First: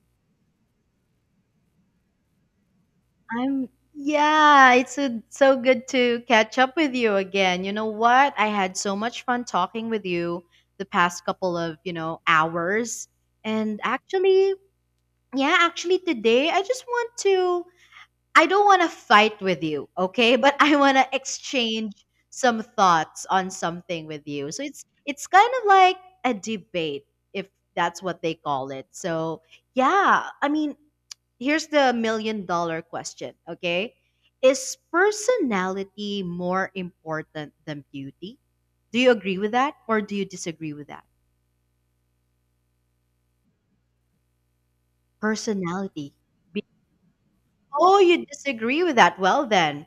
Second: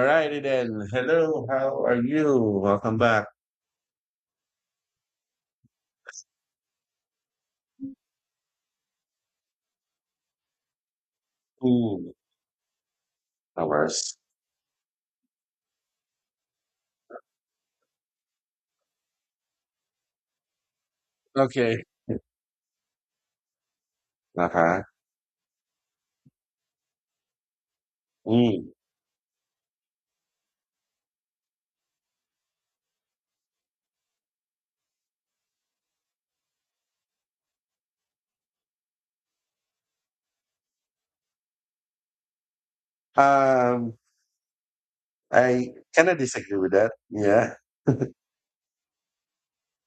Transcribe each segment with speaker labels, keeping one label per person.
Speaker 1: Alrighty then. Hello, how are you? Welcome back
Speaker 2: I'm Yeah, so good to catch up with you again. You know what? I had so much fun talking with you the past couple of,
Speaker 1: to
Speaker 2: hours. And
Speaker 1: our
Speaker 2: actually, yeah, actually today I just want to I don't want to fight with you, okay? But I want to
Speaker 1: okay.
Speaker 2: exchange some thoughts on something with you. So
Speaker 1: Uh-huh.
Speaker 2: it's kind of like a debate if that's what they
Speaker 1: Mm.
Speaker 2: call it. So, yeah, I mean, here's the million dollar question, okay? Is personality more important than beauty? Do you agree with that or do you disagree with that?
Speaker 1: Um, I kind
Speaker 2: Personality.
Speaker 1: of disagree
Speaker 2: Be-
Speaker 1: with that. Yeah.
Speaker 2: Oh, you disagree with that. Well, then,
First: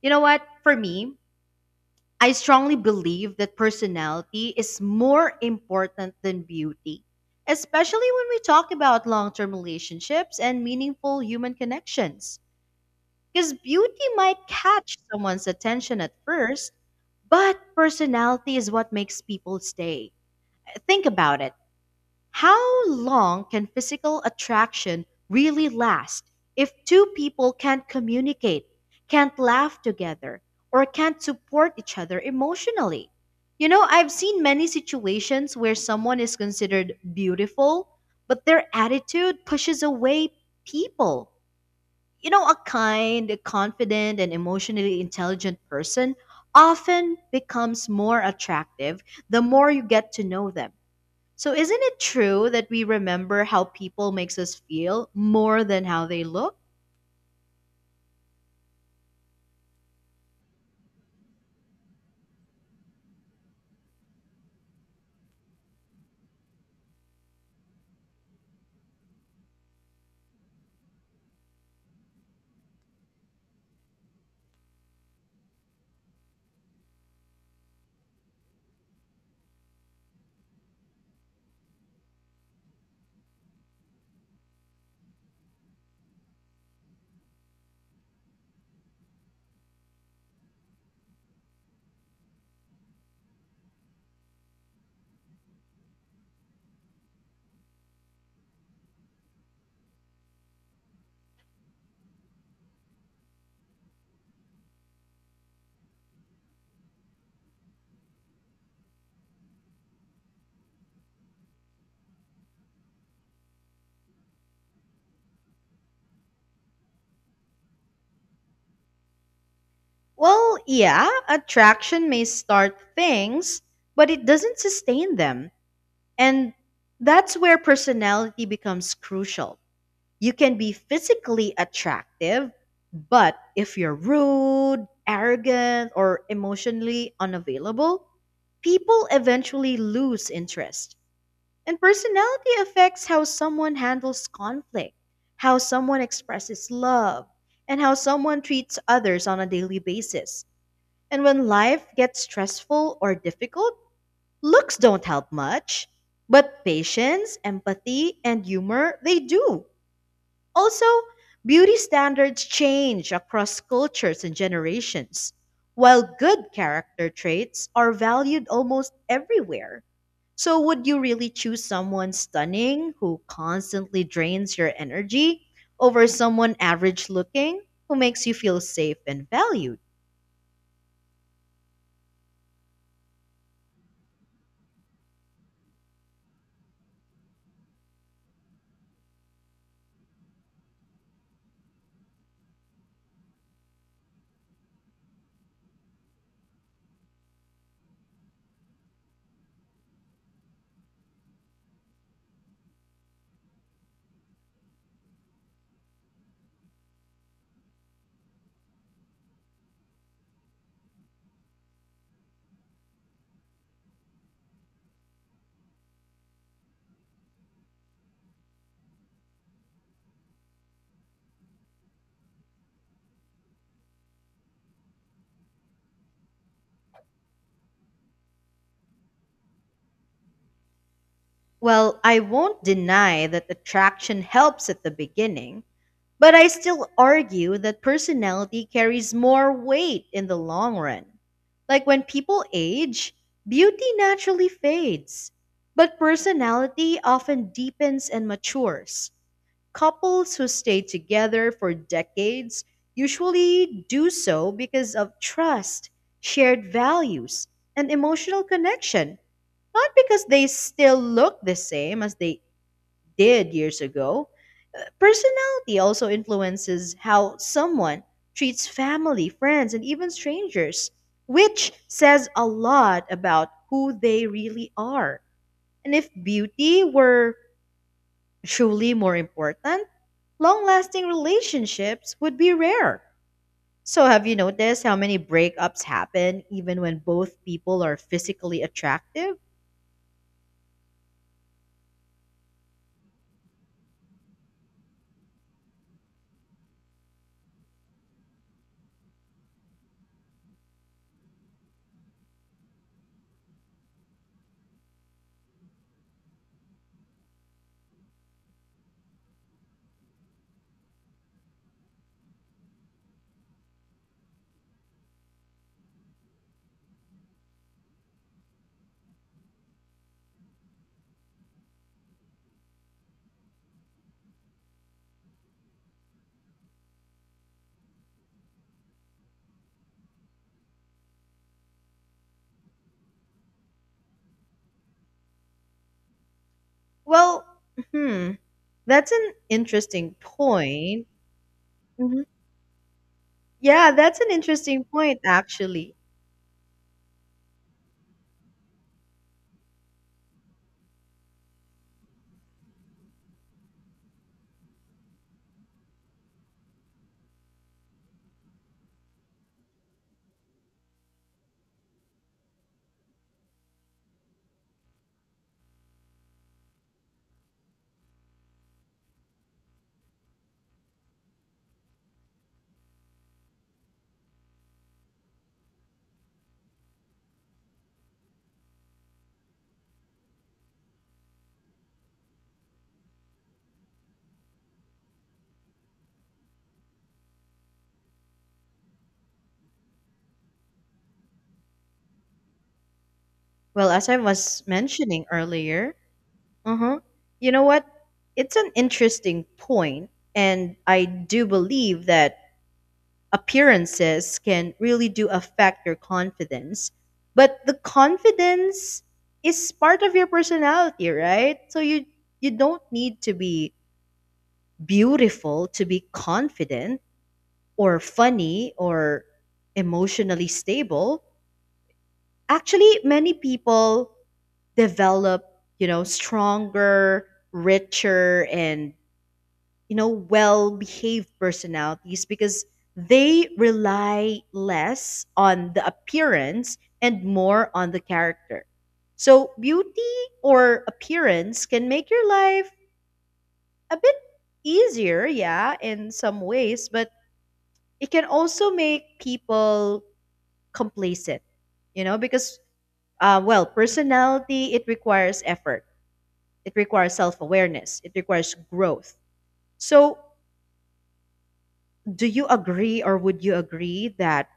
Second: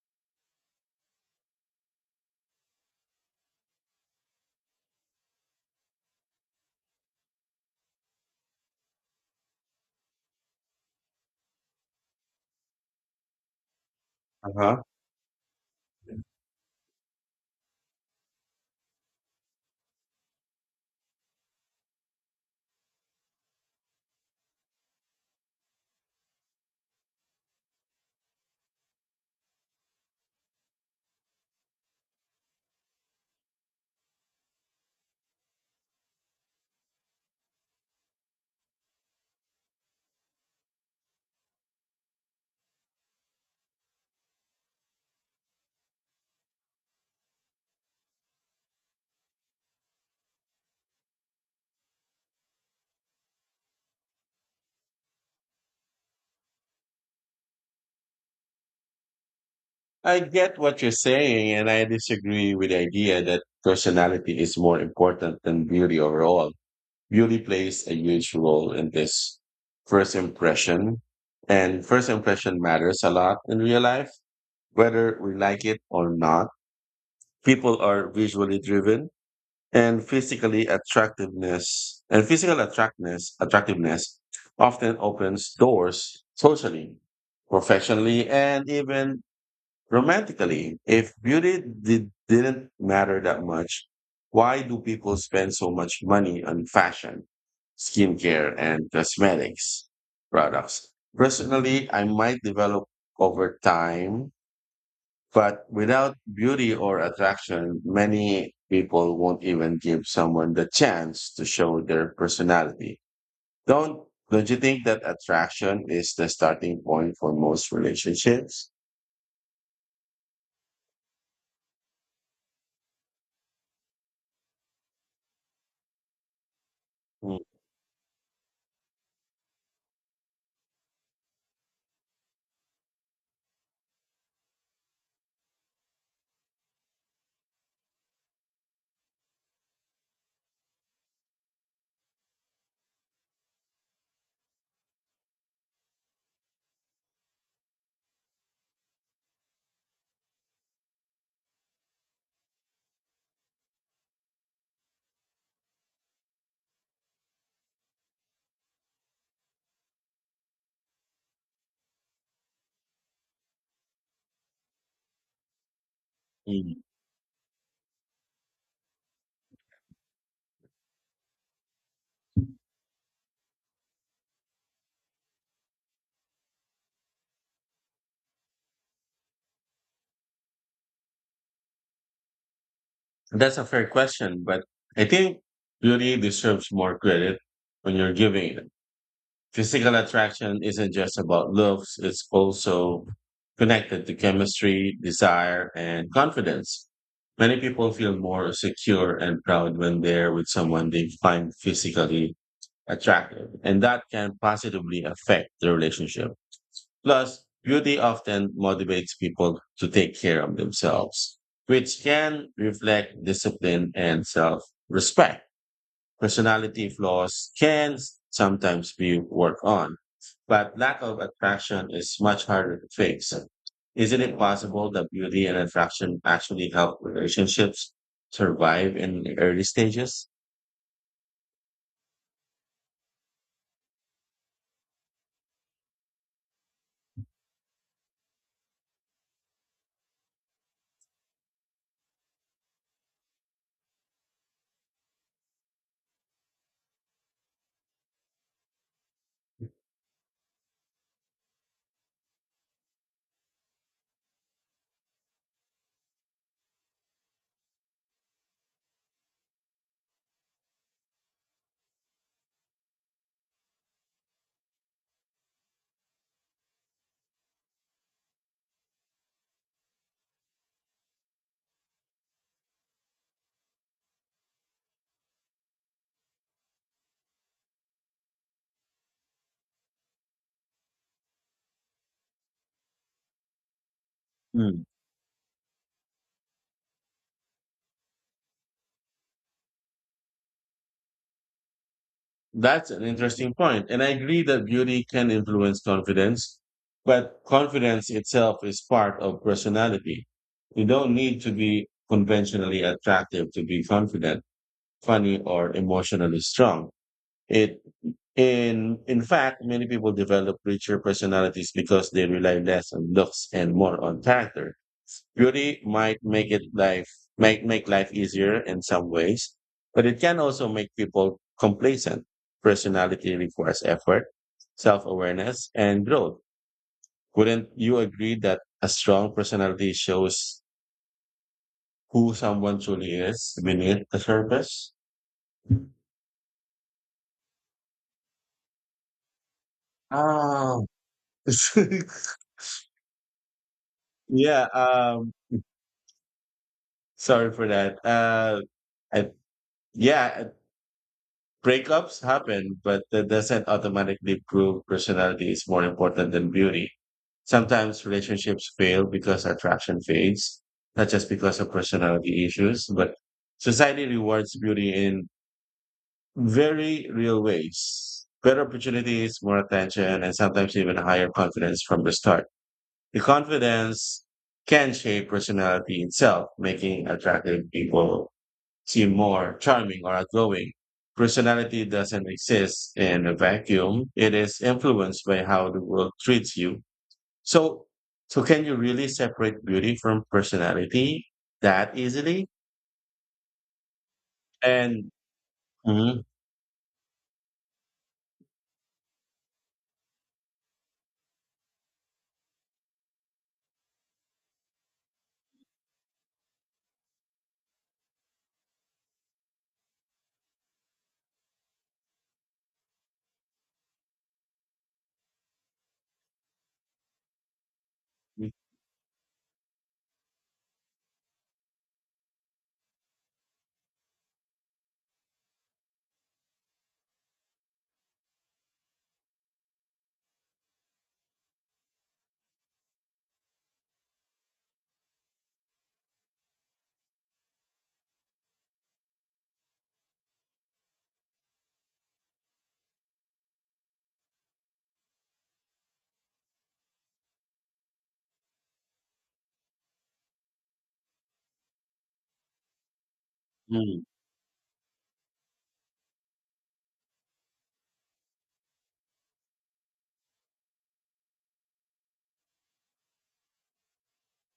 Speaker 2: you know what? For me, I strongly believe that personality is more important than beauty, especially when we talk about long term relationships and meaningful human connections. Because beauty might
Speaker 1: Uh-huh.
Speaker 2: catch someone's attention at first, but personality is what makes people stay. Think about it, how long can physical attraction really last if two people can't communicate, can't laugh together, or can't support each other emotionally? You know, I've seen many situations where someone is considered beautiful, but their attitude pushes away people. You know, a kind, confident, and emotionally intelligent person often becomes more attractive the more you get to know them. So isn't it true that we remember how people makes us feel more than how they look?
Speaker 1: I get what you're saying, and I disagree with the idea that personality is more important than beauty overall. Beauty plays a huge role in this first impression, and first impression matters a lot in real life, whether we like it or not. People are visually driven and physically attractiveness and physical attractiveness often opens doors socially, professionally, and even romantically. If beauty didn't matter that much, why do people spend so much money on fashion, skincare, and cosmetics products? Personally, I might develop over time, but without beauty or attraction, many people won't even give someone the chance to show their personality. Don't don't you think that attraction is the starting point for most relationships?
Speaker 2: Well, yeah, attraction may start things, but it doesn't sustain them. And that's where personality becomes crucial. You can be physically attractive, but if you're rude, arrogant, or emotionally unavailable, people eventually lose interest. And personality affects how someone handles conflict, how someone expresses love, and how someone treats others on a daily basis. And when life gets stressful or difficult, looks don't help much. But patience, empathy, and humor, they do. Also, beauty standards change across cultures and generations, while good
Speaker 1: Mm.
Speaker 2: character traits are valued almost everywhere. So, would you really choose someone stunning who constantly drains your energy over someone average looking who makes you feel safe and valued?
Speaker 1: That's a fair question, but I think beauty deserves more credit when you're giving it. Physical attraction isn't just about looks, it's also connected to chemistry, desire, and confidence. Many people feel more secure and proud when they're with someone they find physically attractive, and that can positively affect the relationship. Plus, beauty often motivates people to take care of themselves, which can reflect discipline and self respect. Personality flaws can sometimes be worked on, but lack of attraction is much harder to fix. Isn't it possible that beauty and attraction actually help relationships survive in the early stages?
Speaker 2: Well, I won't deny that attraction helps at the beginning, but I still argue that personality carries more weight in the long run. Like when people age, beauty naturally fades, but personality often deepens and matures. Couples who stay together for decades usually do so because of trust, shared values, and emotional connection, not because they still look the same as they did years ago. Personality also influences how someone treats family, friends, and even strangers, which says a lot about who they really are. And if beauty were truly more important, long lasting relationships would be rare. So, have you
Speaker 1: Hmm,
Speaker 2: noticed how many breakups happen even when both people are physically attractive?
Speaker 1: that's an interesting point, and I agree that beauty can influence confidence, but confidence itself is part of personality. You don't need to be conventionally attractive to be confident, funny, or emotionally strong. It in fact, many people develop richer personalities because they rely less on looks and more on character. Beauty might make it life might make life easier in some ways, but it can also make people complacent. Personality requires effort, self-awareness, and growth. Wouldn't you agree that a strong personality shows who someone truly is beneath the surface?
Speaker 2: Well, hmm, that's an interesting
Speaker 1: Ah,
Speaker 2: point. Mhm. Yeah, that's an
Speaker 1: yeah,
Speaker 2: interesting point,
Speaker 1: um,
Speaker 2: actually.
Speaker 1: Sorry for that. I, yeah, Breakups happen, but that doesn't automatically prove personality is more important than beauty. Sometimes relationships fail because attraction fades, not just because of personality issues, but society rewards beauty in very real ways. Better opportunities, more attention, and sometimes even higher confidence from the start. The confidence can shape personality itself, making attractive people seem more charming or outgoing. Personality doesn't exist in a vacuum. It is influenced by how the world treats you. So, so can you really separate beauty from personality that easily?
Speaker 2: Well, as I was
Speaker 1: And
Speaker 2: mentioning earlier,
Speaker 1: Mhm.
Speaker 2: uh-huh. You know what? It's an interesting point, and I do believe that appearances can really do affect your confidence. But the confidence is part of your personality, right? So you don't need to be beautiful to be confident or funny or emotionally stable. Actually, many people develop, stronger, richer and well behaved personalities because they rely less on the appearance and more on the character. So beauty or appearance can make your life a bit easier, yeah, in some ways, but it can also make people complacent, you know, because well,
Speaker 1: Mhm.
Speaker 2: personality, it requires effort, it requires self-awareness, it requires growth. So do you agree or would you agree that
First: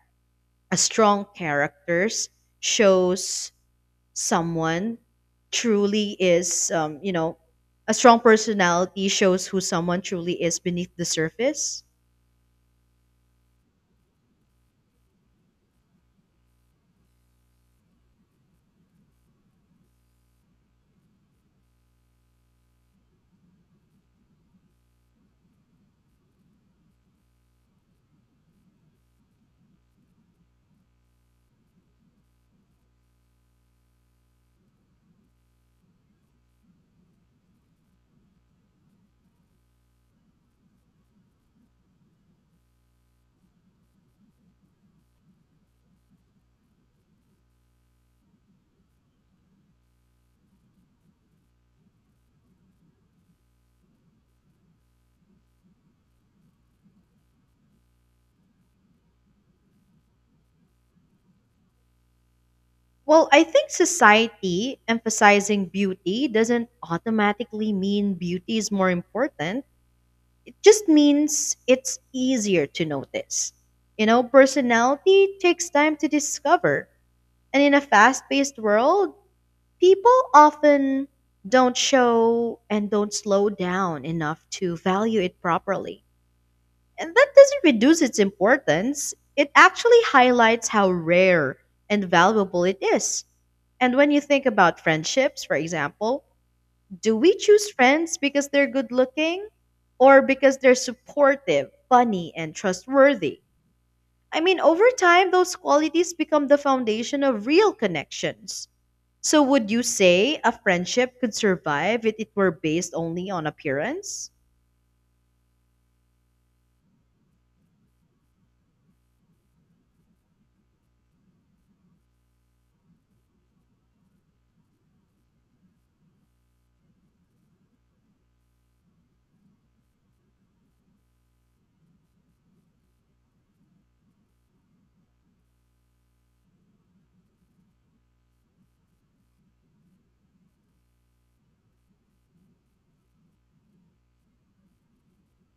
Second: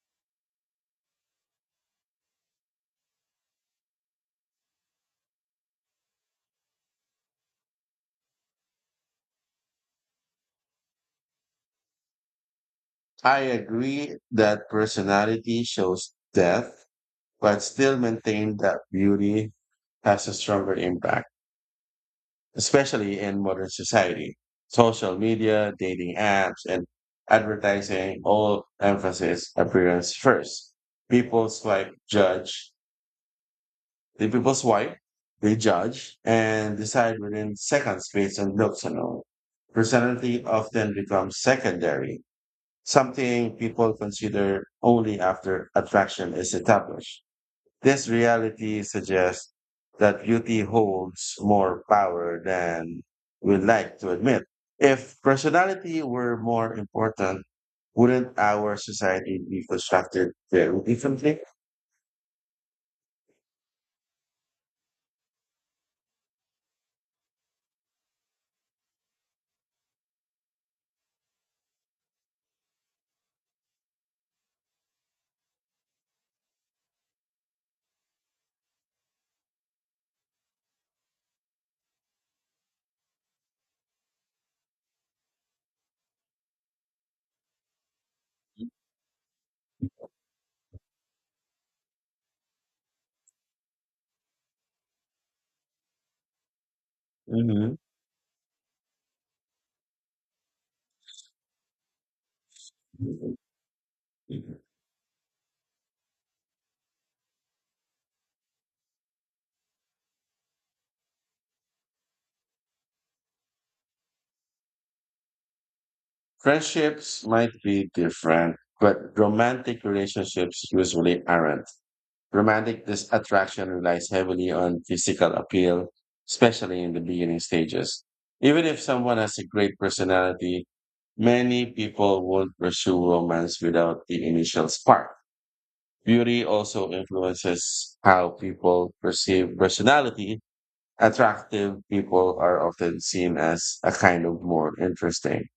Speaker 2: a strong characters shows someone truly is, a strong personality shows who someone truly is beneath the surface?
Speaker 1: I agree that personality shows depth, but still maintain that beauty has a stronger impact, especially in modern society. Social media, dating apps, and advertising all emphasis appearance first. People swipe, judge. The people swipe, they judge, and decide within seconds based on looks alone. Personality often becomes secondary, something people consider only after attraction is established. This reality suggests that beauty holds more power than we'd like to admit. If personality were more important, wouldn't our society be constructed very differently?
Speaker 2: Well, I think society emphasizing beauty doesn't automatically mean beauty is more important, it just means it's easier to notice. You know, personality takes time to discover, and in a fast-paced world people often don't show and don't slow down enough to value it properly. And that doesn't reduce its importance, it actually highlights how rare and valuable it is. And when you think about friendships, for example, do we choose
Speaker 1: Hmm.
Speaker 2: friends because they're good looking or because they're supportive, funny, and trustworthy? I mean, over time, those qualities become the foundation of real connections. So, would you say a friendship could survive if it were based only on appearance?
Speaker 1: Friendships might be different, but romantic relationships usually aren't. Attraction relies heavily on physical appeal, especially in the beginning stages. Even if someone has a great personality, many people won't pursue romance without the initial spark. Beauty also influences how people perceive personality. Attractive people are often seen as a kind of more interesting.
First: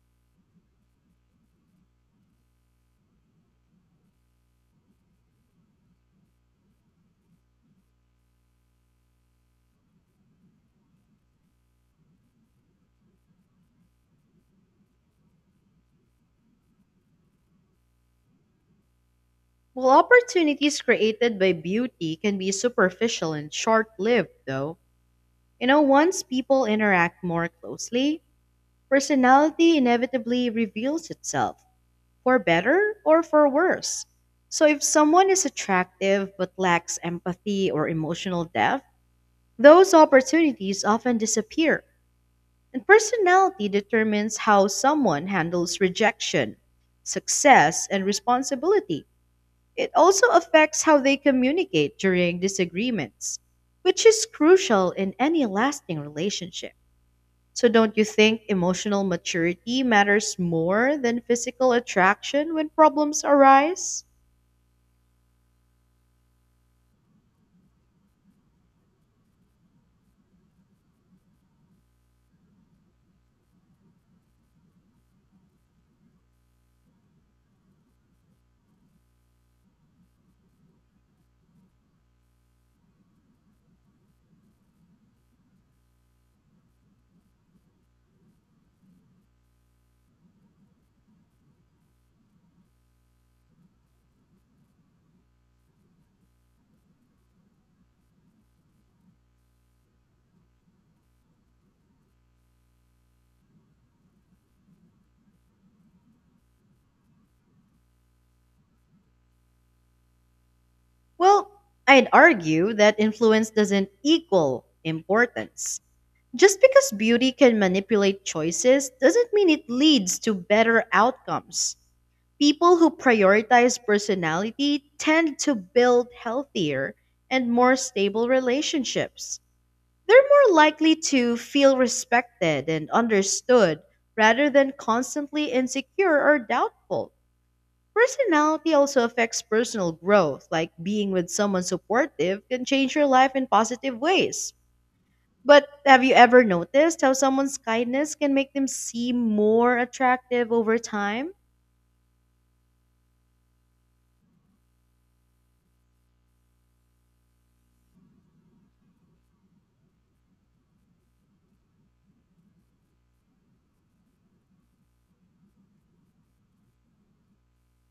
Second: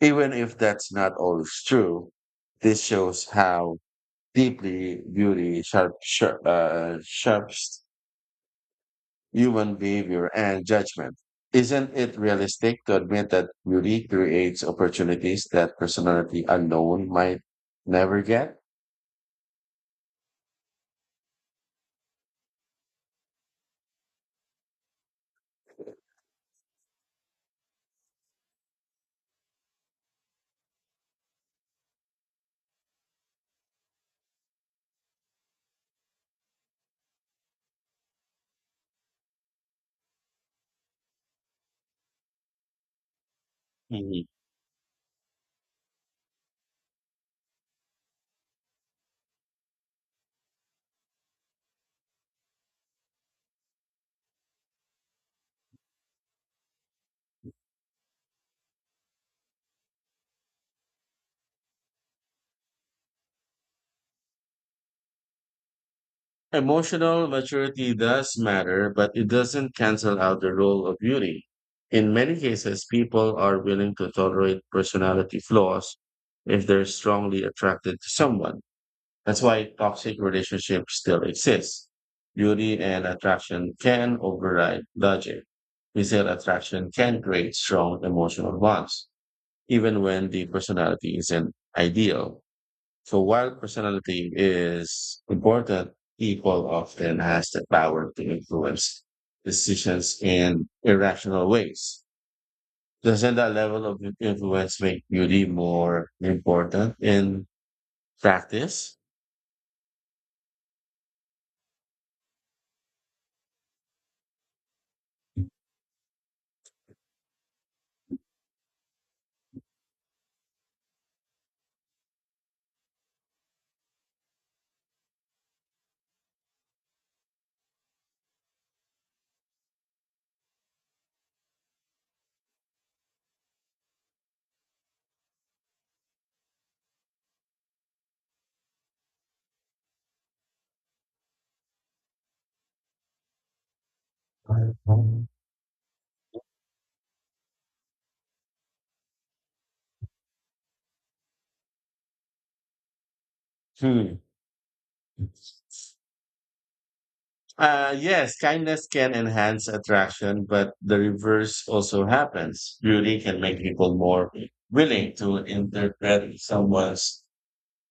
Speaker 1: Even if that's not always true, this shows how deeply beauty sharps human behavior and judgment. Isn't it realistic to admit that beauty creates opportunities that personality alone might never get?
Speaker 2: Well, opportunities created by beauty can be superficial and short lived, though. You know, once people interact more closely, personality inevitably reveals itself, for better or for worse. So, if someone is attractive but lacks empathy or emotional depth, those opportunities often disappear, and personality
Speaker 1: Mhm.
Speaker 2: determines how someone handles rejection, success, and responsibility. It also affects how they communicate during disagreements, which is crucial in any lasting relationship. So, don't you think emotional maturity matters more than physical attraction when problems arise?
Speaker 1: Emotional maturity does matter, but it doesn't cancel out the role of beauty. In many cases, people are willing to tolerate personality flaws if they're strongly attracted to someone. That's why toxic relationships still exist. Beauty and attraction can override logic. Physical attraction can create strong emotional bonds, even when the personality isn't ideal. So while personality is important, people often has the power to influence decisions in irrational ways. Doesn't that level of influence make beauty more important in practice?
Speaker 2: Well, I'd argue that influence doesn't equal importance. Just because beauty can manipulate choices doesn't mean it leads to better outcomes. People who prioritize personality tend to build healthier and more stable relationships. They're more likely to feel respected and understood rather than constantly insecure or doubtful. Personality also affects personal growth, like being with someone supportive can change your life in positive ways.
Speaker 1: Hmm.
Speaker 2: But have you ever noticed how someone's kindness can make them seem more attractive over time?
Speaker 1: Yes, kindness can enhance attraction, but the reverse also happens. Beauty can make people more willing to interpret someone's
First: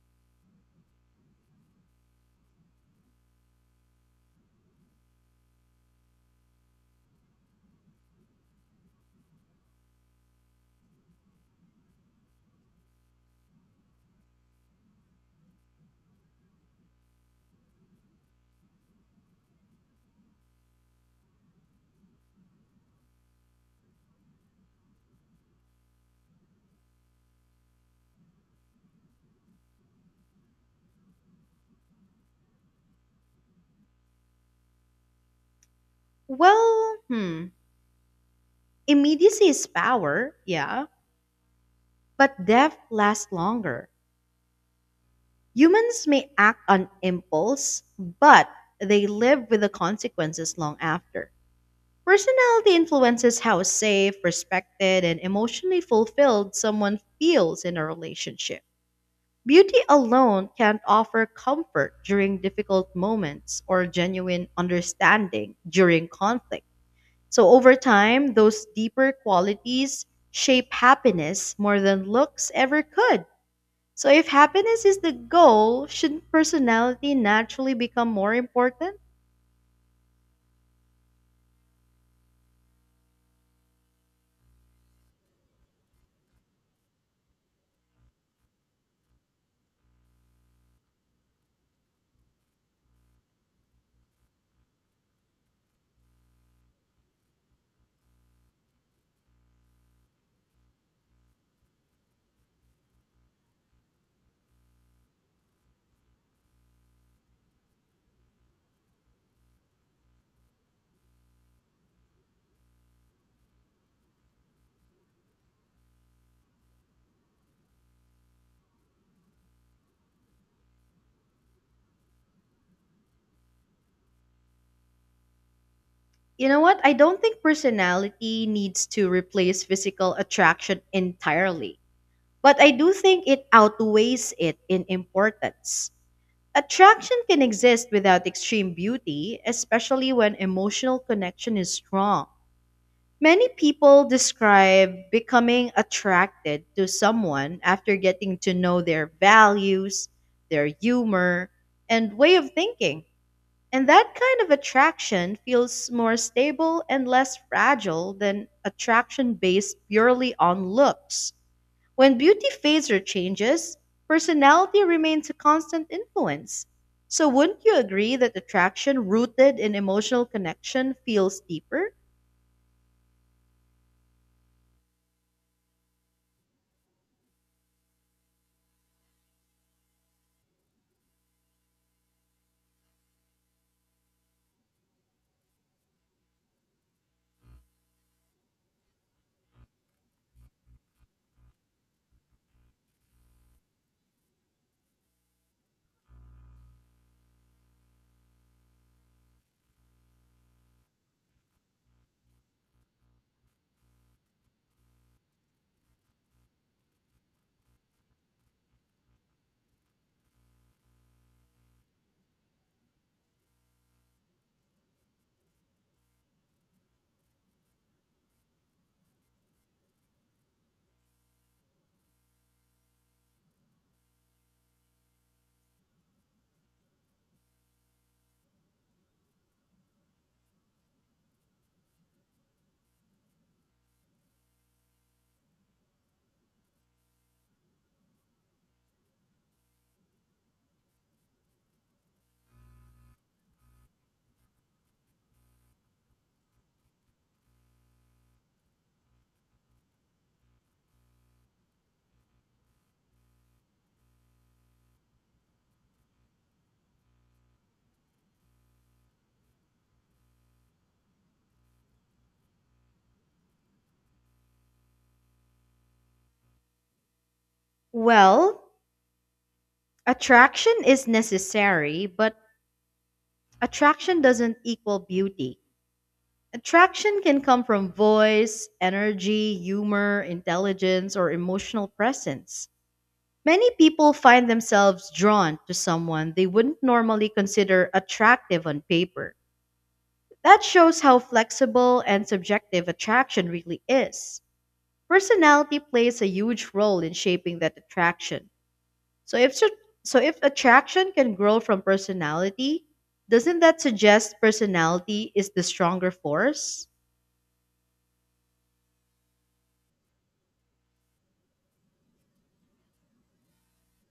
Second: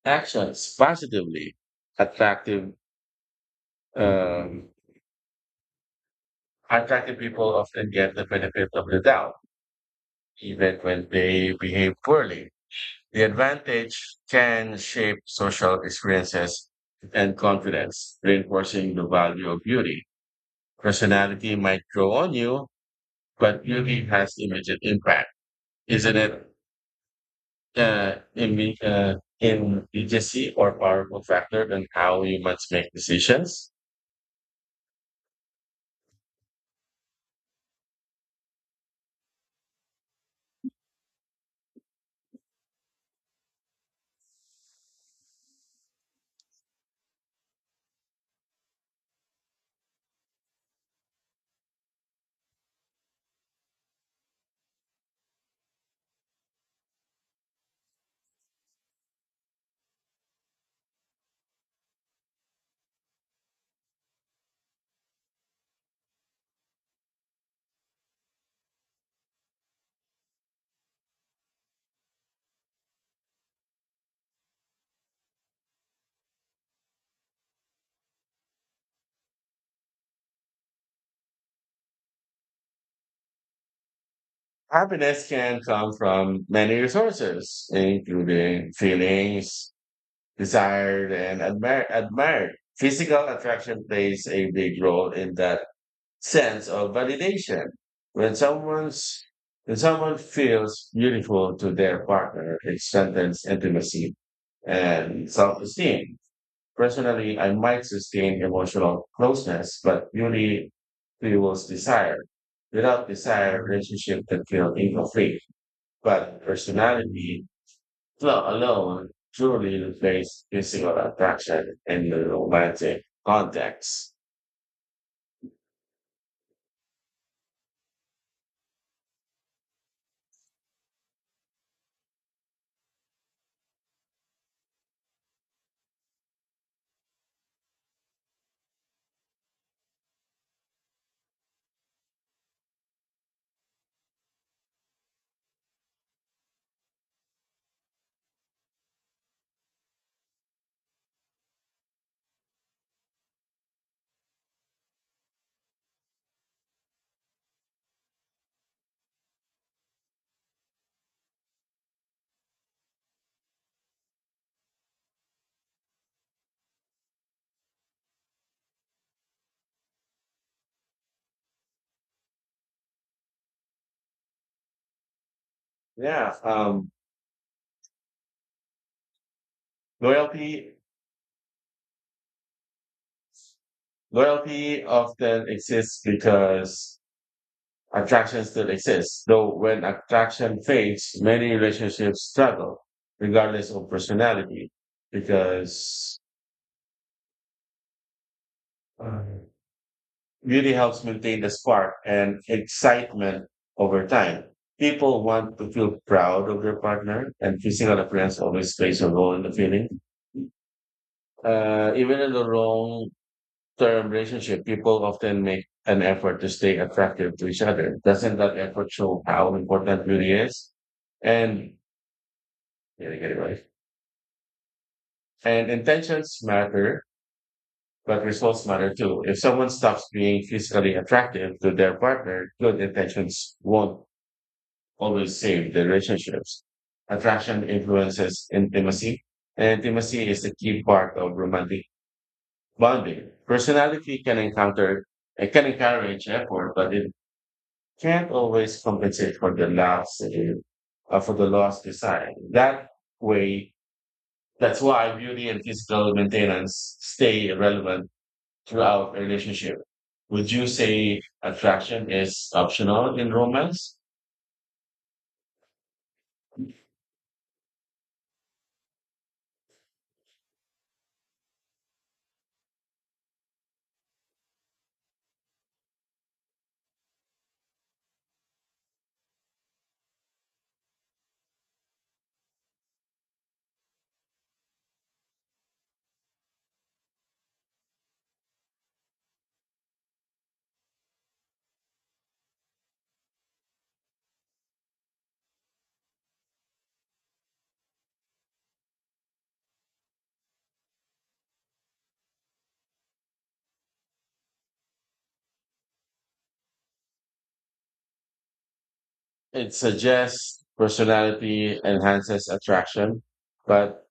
Speaker 1: actions positively. Attractive, um, Attractive people often get the benefit of the doubt, even when they behave poorly. The advantage can shape social experiences and confidence, reinforcing the value of beauty. Personality might grow on you, but really has immediate impact, isn't it? Uh, imme- uh, Immediacy or powerful factor than how humans make decisions.
Speaker 2: Well, hmm. Immediacy is power, yeah, but depth lasts longer. Humans may act on impulse, but they live with the consequences long after. Personality influences how safe, respected, and emotionally fulfilled someone feels in a relationship. Beauty alone can't offer comfort during difficult moments or genuine understanding during conflict. So, over time, those deeper qualities shape happiness more than looks ever could. So, if happiness is the goal, shouldn't personality naturally become more important?
Speaker 1: Happiness can come from many resources, including feelings, desired, and admired. Physical attraction plays a big role in that sense of validation. When someone's when someone feels beautiful to their partner, it strengthens intimacy and self-esteem. Personally, I might sustain emotional closeness, but beauty fuels desire. Without desire, relationship can feel incomplete. But personality flaw alone truly replaces physical attraction in the romantic context.
Speaker 2: You know what? I don't think personality needs to replace physical attraction entirely, but I do think it outweighs it in importance. Attraction can exist without extreme beauty, especially when emotional connection is strong. Many people describe becoming attracted to someone after getting to know their values, their humor, and way of thinking. And that kind of attraction feels more stable and less fragile than attraction based purely on looks. When beauty fades or changes, personality remains a constant influence. So, wouldn't you agree that attraction rooted in emotional connection feels deeper?
Speaker 1: Yeah, um, loyalty Loyalty often exists because attraction still exists, though when attraction fades, many relationships struggle, regardless of personality, because uh, beauty helps maintain the spark and excitement over time. People want to feel proud of their partner, and physical appearance always plays a role in the feeling. Even in the wrong The relationship, people often make an effort to stay attractive to each other. Doesn't that effort show how important beauty is? And yeah, you get it right. And intentions matter, but results matter too. If someone stops being physically attractive to their partner, good intentions won't always save the relationships. Attraction influences intimacy, and intimacy is a key part of romantic bonding. Personality can encounter It can encourage effort, but it can't always compensate for the loss design. Way, that's why beauty and physical maintenance stay relevant throughout a relationship. Would you say attraction is optional in romance?
Speaker 2: Well, attraction is necessary, but attraction doesn't equal beauty. Attraction can come from voice, energy, humor, intelligence, or emotional presence. Many people find themselves drawn to someone they wouldn't normally consider attractive on paper. That shows how flexible and subjective attraction really is. Personality plays a huge role in shaping that attraction. So if so if attraction can grow from personality, doesn't that suggest personality is the stronger force?
Speaker 1: It suggests personality enhances attraction, but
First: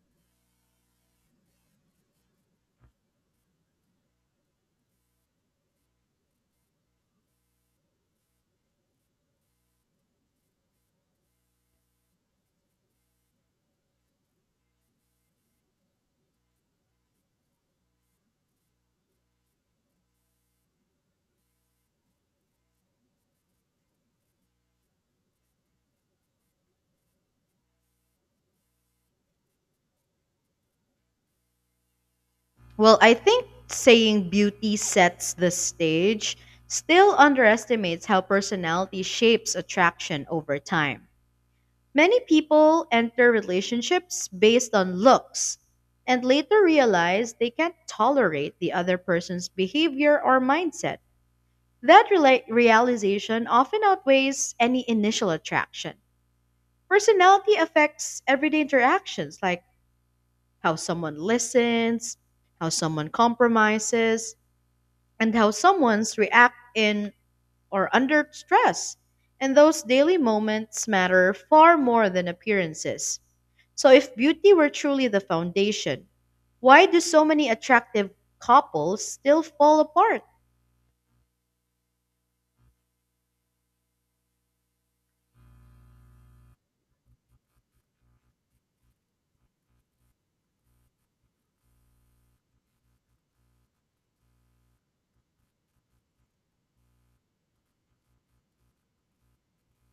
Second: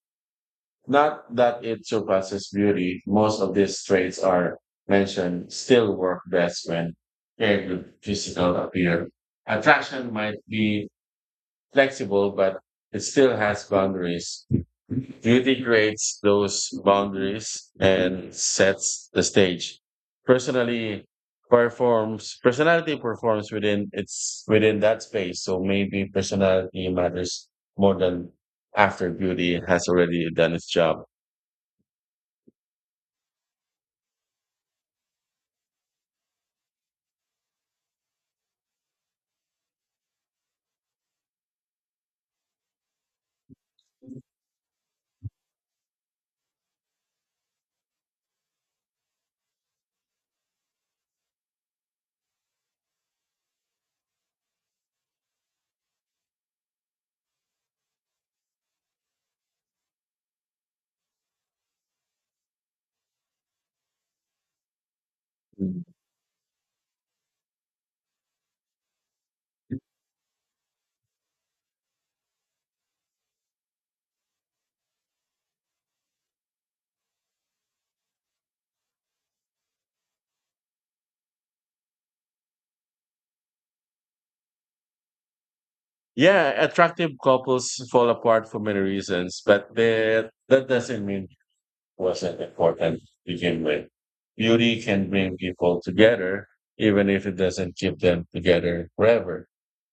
Speaker 1: not that it surpasses beauty. Most of these traits are mentioned still work best when paired with physical appeal. Attraction might be flexible, but it still has boundaries. Beauty creates those boundaries and sets the stage. Personally performs Personality performs within that space. So maybe personality matters more than after beauty has already done its job.
Speaker 2: Well, I think saying beauty sets the stage still underestimates how personality shapes attraction over time. Many people enter relationships based on looks and later realize they can't tolerate the other person's behavior or mindset. That realization often outweighs any initial attraction. Personality affects everyday interactions like how someone listens, how someone compromises, and how someone's react in or under stress. And those daily moments matter far more than appearances. So if beauty were truly the foundation, why do so many attractive couples still fall apart?
Speaker 1: Yeah, attractive couples fall apart for many reasons, but that doesn't mean it wasn't important to begin with. Beauty can bring people together, even if it doesn't keep them together forever.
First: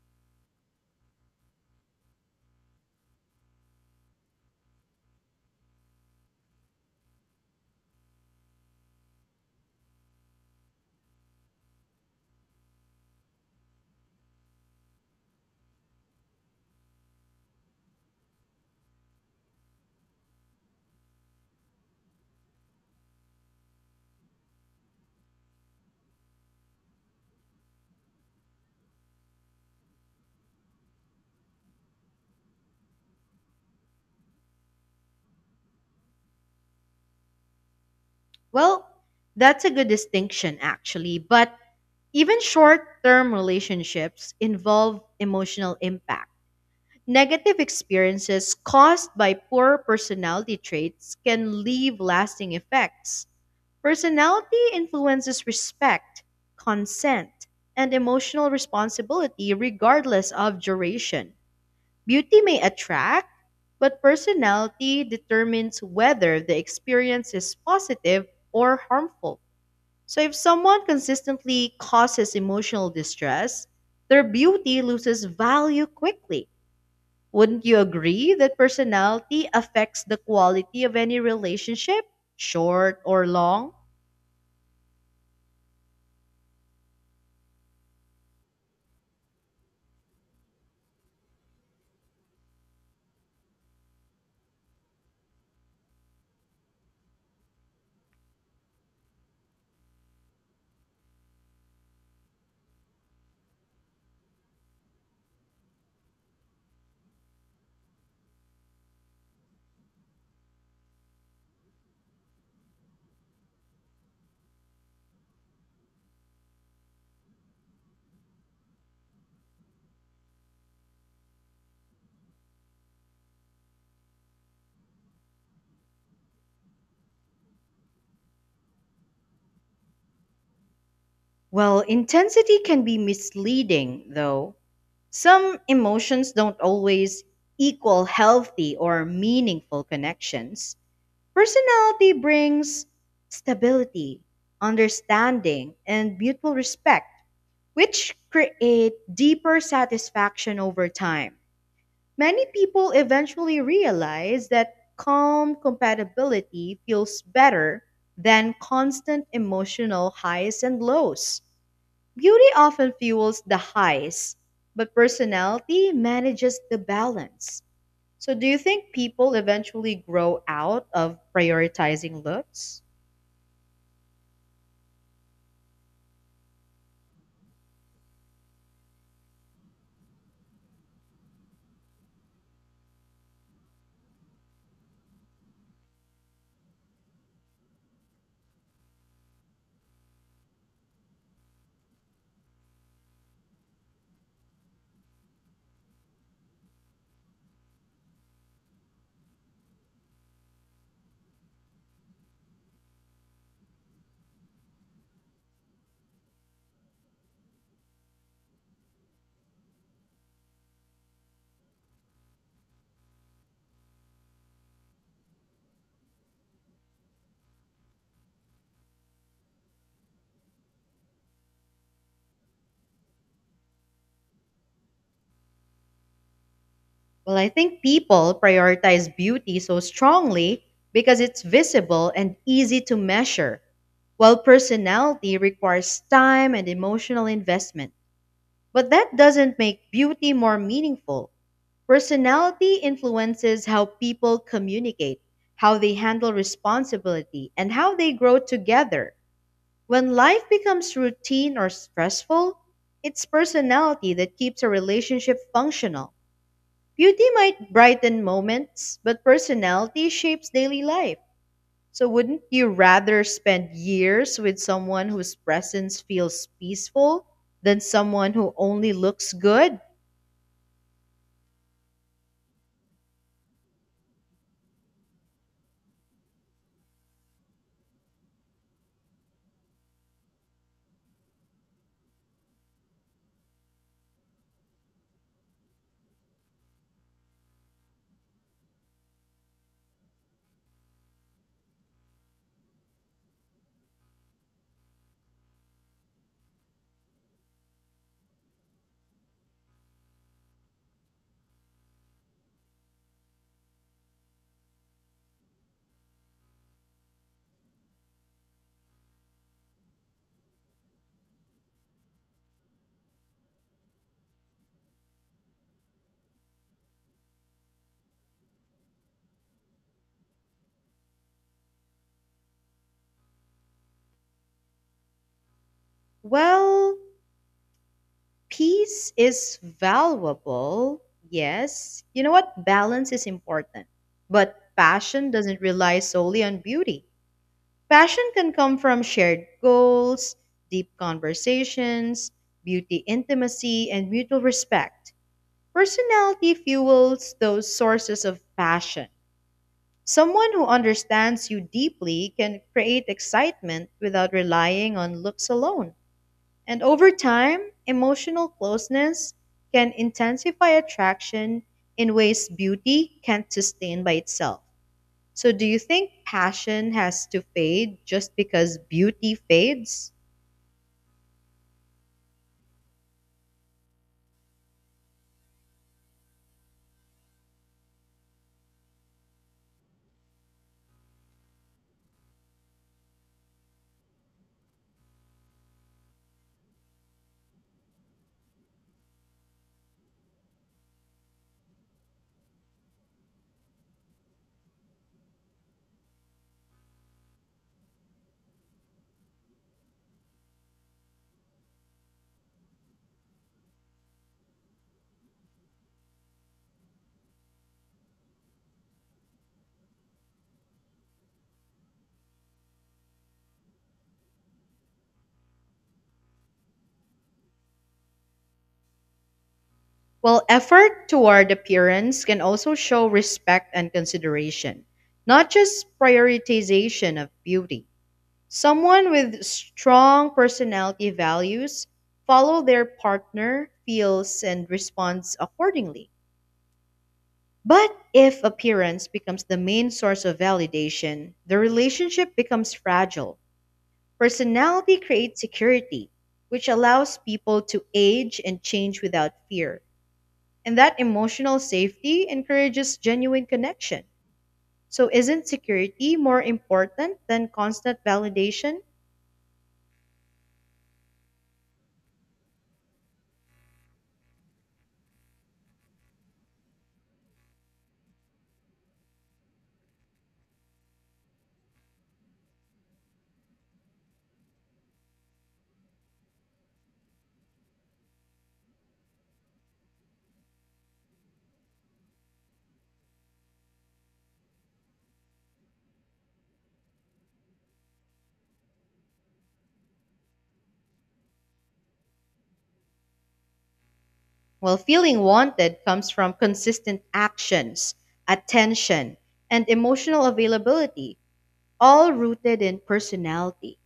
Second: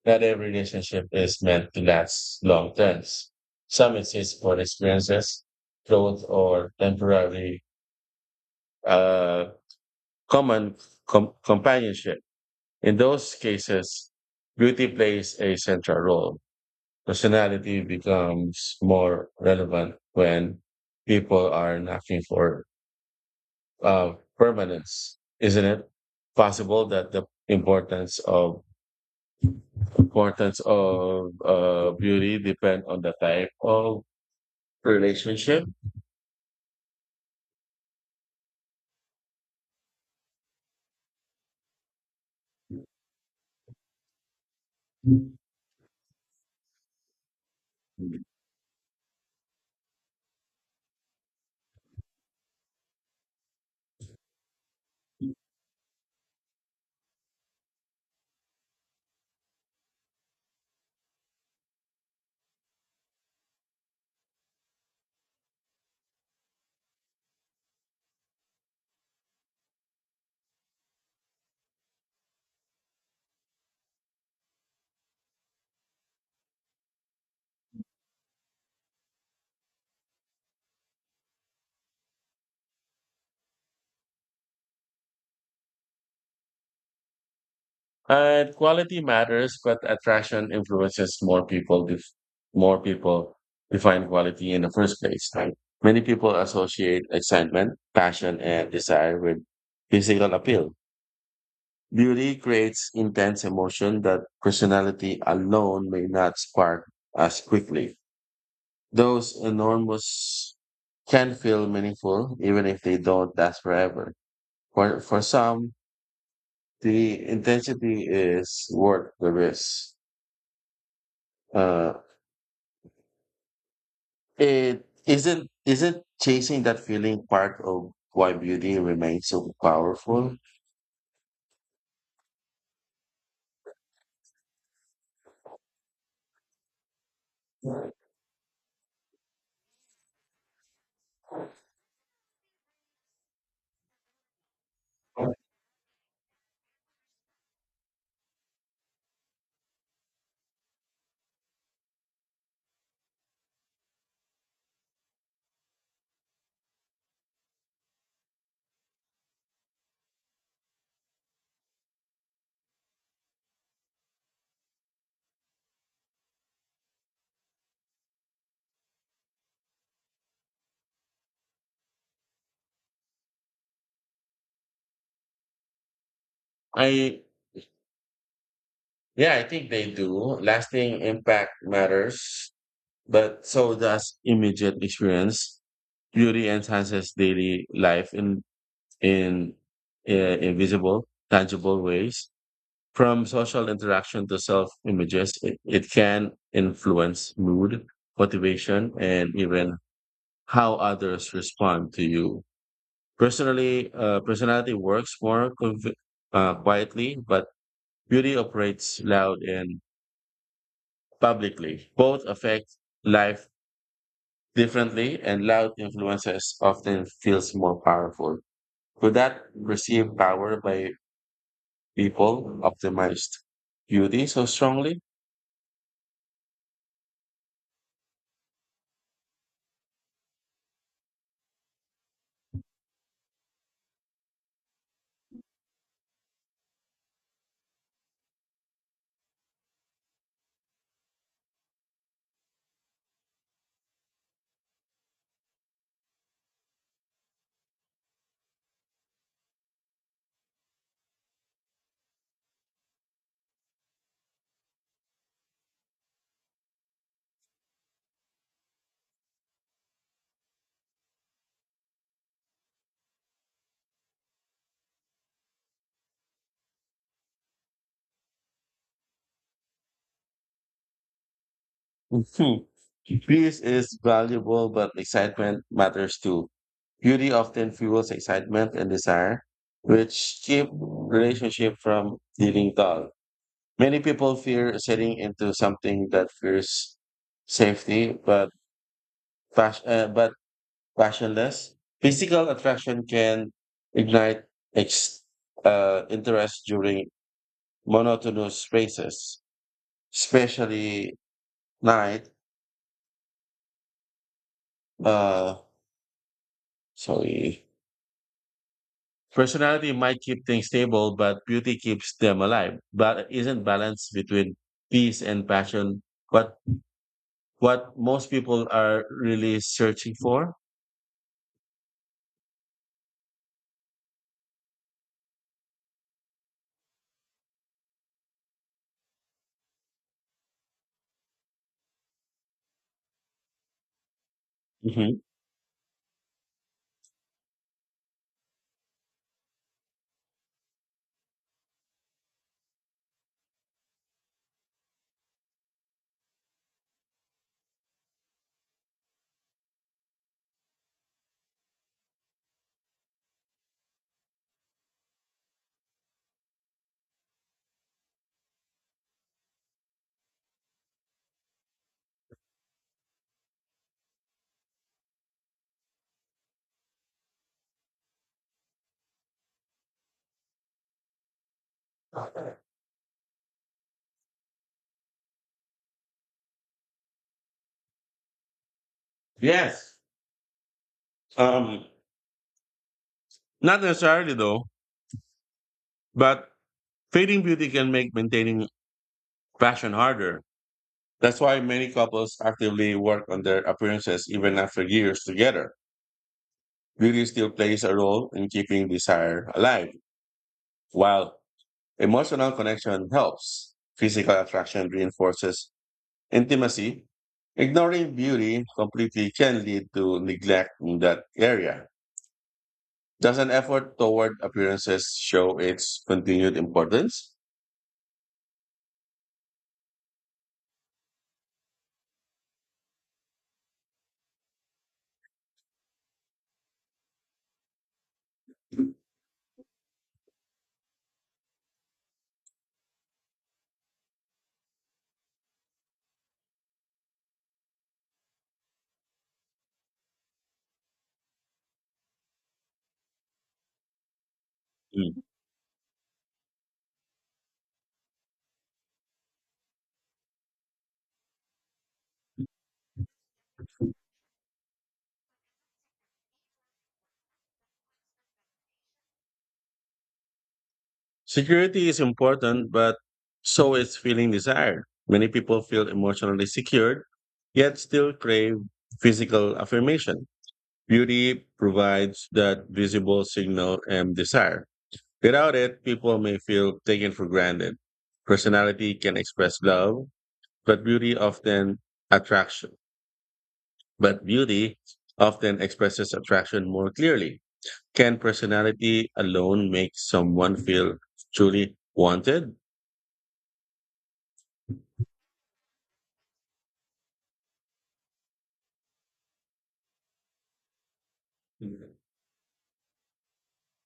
Speaker 1: Not every relationship is meant to last long terms. Some exist for experiences, growth, or temporary uh, common companionship. In those cases, beauty plays a central role. Personality becomes more relevant when people are knocking for uh, permanence, isn't it? Possible that the importance of beauty depend on the type of relationship.
Speaker 2: Well, that's a good distinction actually, but even short-term relationships involve emotional impact. Negative experiences caused by poor personality traits can leave lasting effects. Personality influences respect, consent, and emotional responsibility regardless of duration. Beauty may attract, but personality determines whether the experience is positive or harmful. So, if someone consistently causes emotional distress, their beauty loses value quickly. Wouldn't you agree that personality affects the quality of any relationship, short or long?
Speaker 1: And quality matters, but attraction influences more people. More people define quality in the first place. Right? Many people associate excitement, passion, and desire with physical appeal. Beauty creates intense emotion that personality alone may not spark as quickly. Those enormous can feel meaningful even if they don't last forever. For some, the intensity is worth the risk. Uh, It isn't chasing that feeling part of why beauty remains so powerful.
Speaker 2: Well, intensity can be misleading, though. Some emotions don't always equal healthy or meaningful connections. Personality brings stability, understanding, and mutual respect, which create deeper satisfaction over time. Many people eventually realize that calm compatibility feels better than constant emotional highs and lows. Beauty often fuels the highs, but personality manages the balance. So, do you think people eventually grow out of prioritizing looks?
Speaker 1: I Yeah, I think they do. Lasting impact matters, but so does immediate experience. Beauty enhances daily life in invisible, tangible ways. From social interaction to self images, it can influence mood, motivation, and even how others respond to you. Personality works more quietly, but beauty operates loud and publicly. Both affect life differently, and loud influences often feels more powerful. Could that perceived power by people optimized beauty so strongly?
Speaker 2: Well, I think people prioritize beauty so strongly because it's visible and easy to measure, while personality requires time and emotional investment. But that doesn't make beauty more meaningful. Personality influences how people communicate, how they handle responsibility, and how they grow together. When life becomes routine or stressful, it's personality that keeps a relationship functional. Beauty might brighten moments, but personality shapes daily life. So, wouldn't you rather spend years with someone whose presence feels peaceful than someone who only looks good?
Speaker 1: Mhm. Peace is valuable, but excitement matters too. Beauty often fuels excitement and desire, which keep relationship from feeling dull. Many people fear setting into something that fears safety, but pas- uh, but passionless. Physical attraction can ignite ex- interest during monotonous spaces, especially night. Uh, sorry. Personality might keep things stable, but beauty keeps them alive. But isn't balance between peace and passion what what most people are really searching for?
Speaker 2: Well, peace is valuable, yes. You know what? Balance is important. But
Speaker 1: Mhm.
Speaker 2: passion doesn't rely solely on beauty. Passion can come from shared goals, deep conversations, beauty intimacy, and mutual respect. Personality fuels those sources of passion. Someone who understands you deeply can create excitement without relying on looks alone. And over time, emotional closeness can intensify attraction in ways beauty can't sustain by itself. So, do you think passion has to fade just because beauty fades?
Speaker 1: Yes. Um, Not necessarily though, but fading beauty can make maintaining passion harder. That's why many couples actively work on their appearances even after years together. Beauty still plays a role in keeping desire alive, while emotional connection helps. Physical attraction reinforces intimacy. Ignoring beauty completely can lead to neglect in that area. Does an effort toward appearances show its continued importance?
Speaker 2: Well, effort toward appearance can also show respect and consideration, not just prioritization of beauty. Someone with strong personality values follow their partner, feels, and responds accordingly. But if appearance becomes the main source of validation, the relationship becomes fragile. Personality
Speaker 1: Mm.
Speaker 2: creates security, which allows people to age and change without fear. And that emotional safety encourages genuine connection. So, isn't security more important than constant validation?
Speaker 1: Security is important, but so is feeling desired. Many people feel emotionally secured, yet still crave physical affirmation. Beauty provides that visible signal and desire. Without it, people may feel taken for granted. Personality can express love, but beauty often attraction. But beauty often expresses attraction more clearly. Can personality alone make someone feel truly wanted?
Speaker 2: Well, feeling wanted comes from consistent actions, attention, and emotional availability, all rooted in personality.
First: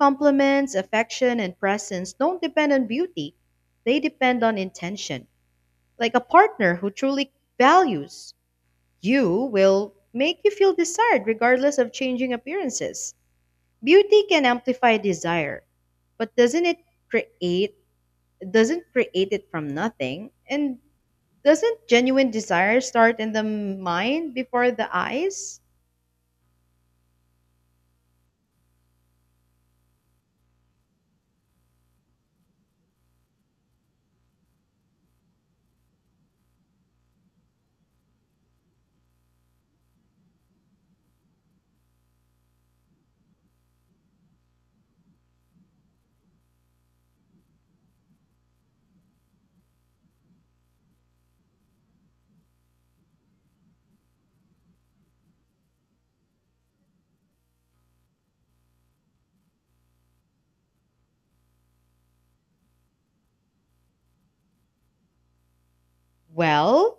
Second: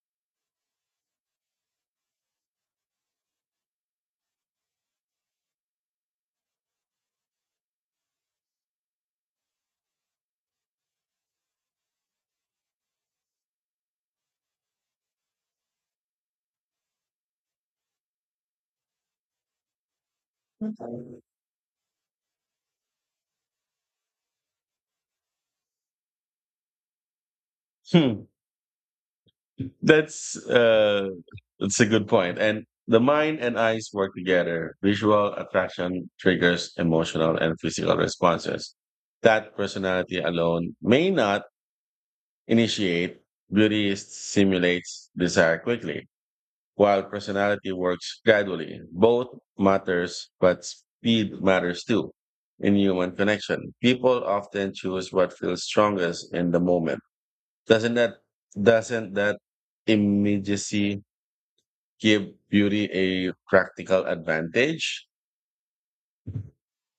Speaker 2: Compliments, affection, and presence don't depend on beauty, they depend on intention. Like a partner who truly values you will make you feel desired regardless of changing appearances. Beauty can amplify desire, but doesn't it create, doesn't create it from nothing? And doesn't genuine desire start in the mind before the eyes?
Speaker 1: Hmm. That's uh, that's a good point. And the mind and eyes work together. Visual attraction triggers emotional and physical responses that personality alone may not initiate. Beauty stimulates desire quickly, while personality works gradually. Both matters, but speed matters too. In human connection, people often choose what feels strongest in the moment. Doesn't that doesn't that immediacy give beauty a practical advantage?
Speaker 2: Well,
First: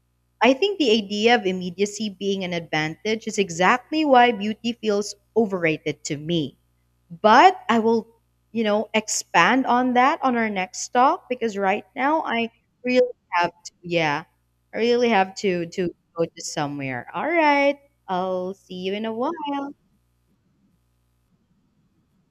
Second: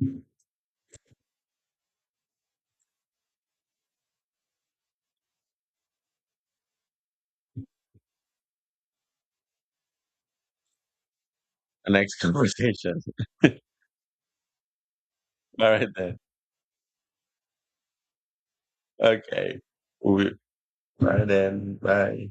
Speaker 1: The
Speaker 2: I think the idea of immediacy being an advantage is exactly why beauty feels overrated to me. But I will, you know, expand on that on our next talk because right
Speaker 1: Next
Speaker 2: now I
Speaker 1: conversation.
Speaker 2: really
Speaker 1: All
Speaker 2: have to, yeah, I really have to
Speaker 1: right then.
Speaker 2: go to somewhere. All right, I'll see you in a
Speaker 1: Okay.
Speaker 2: while.
Speaker 1: We, all right then. Bye.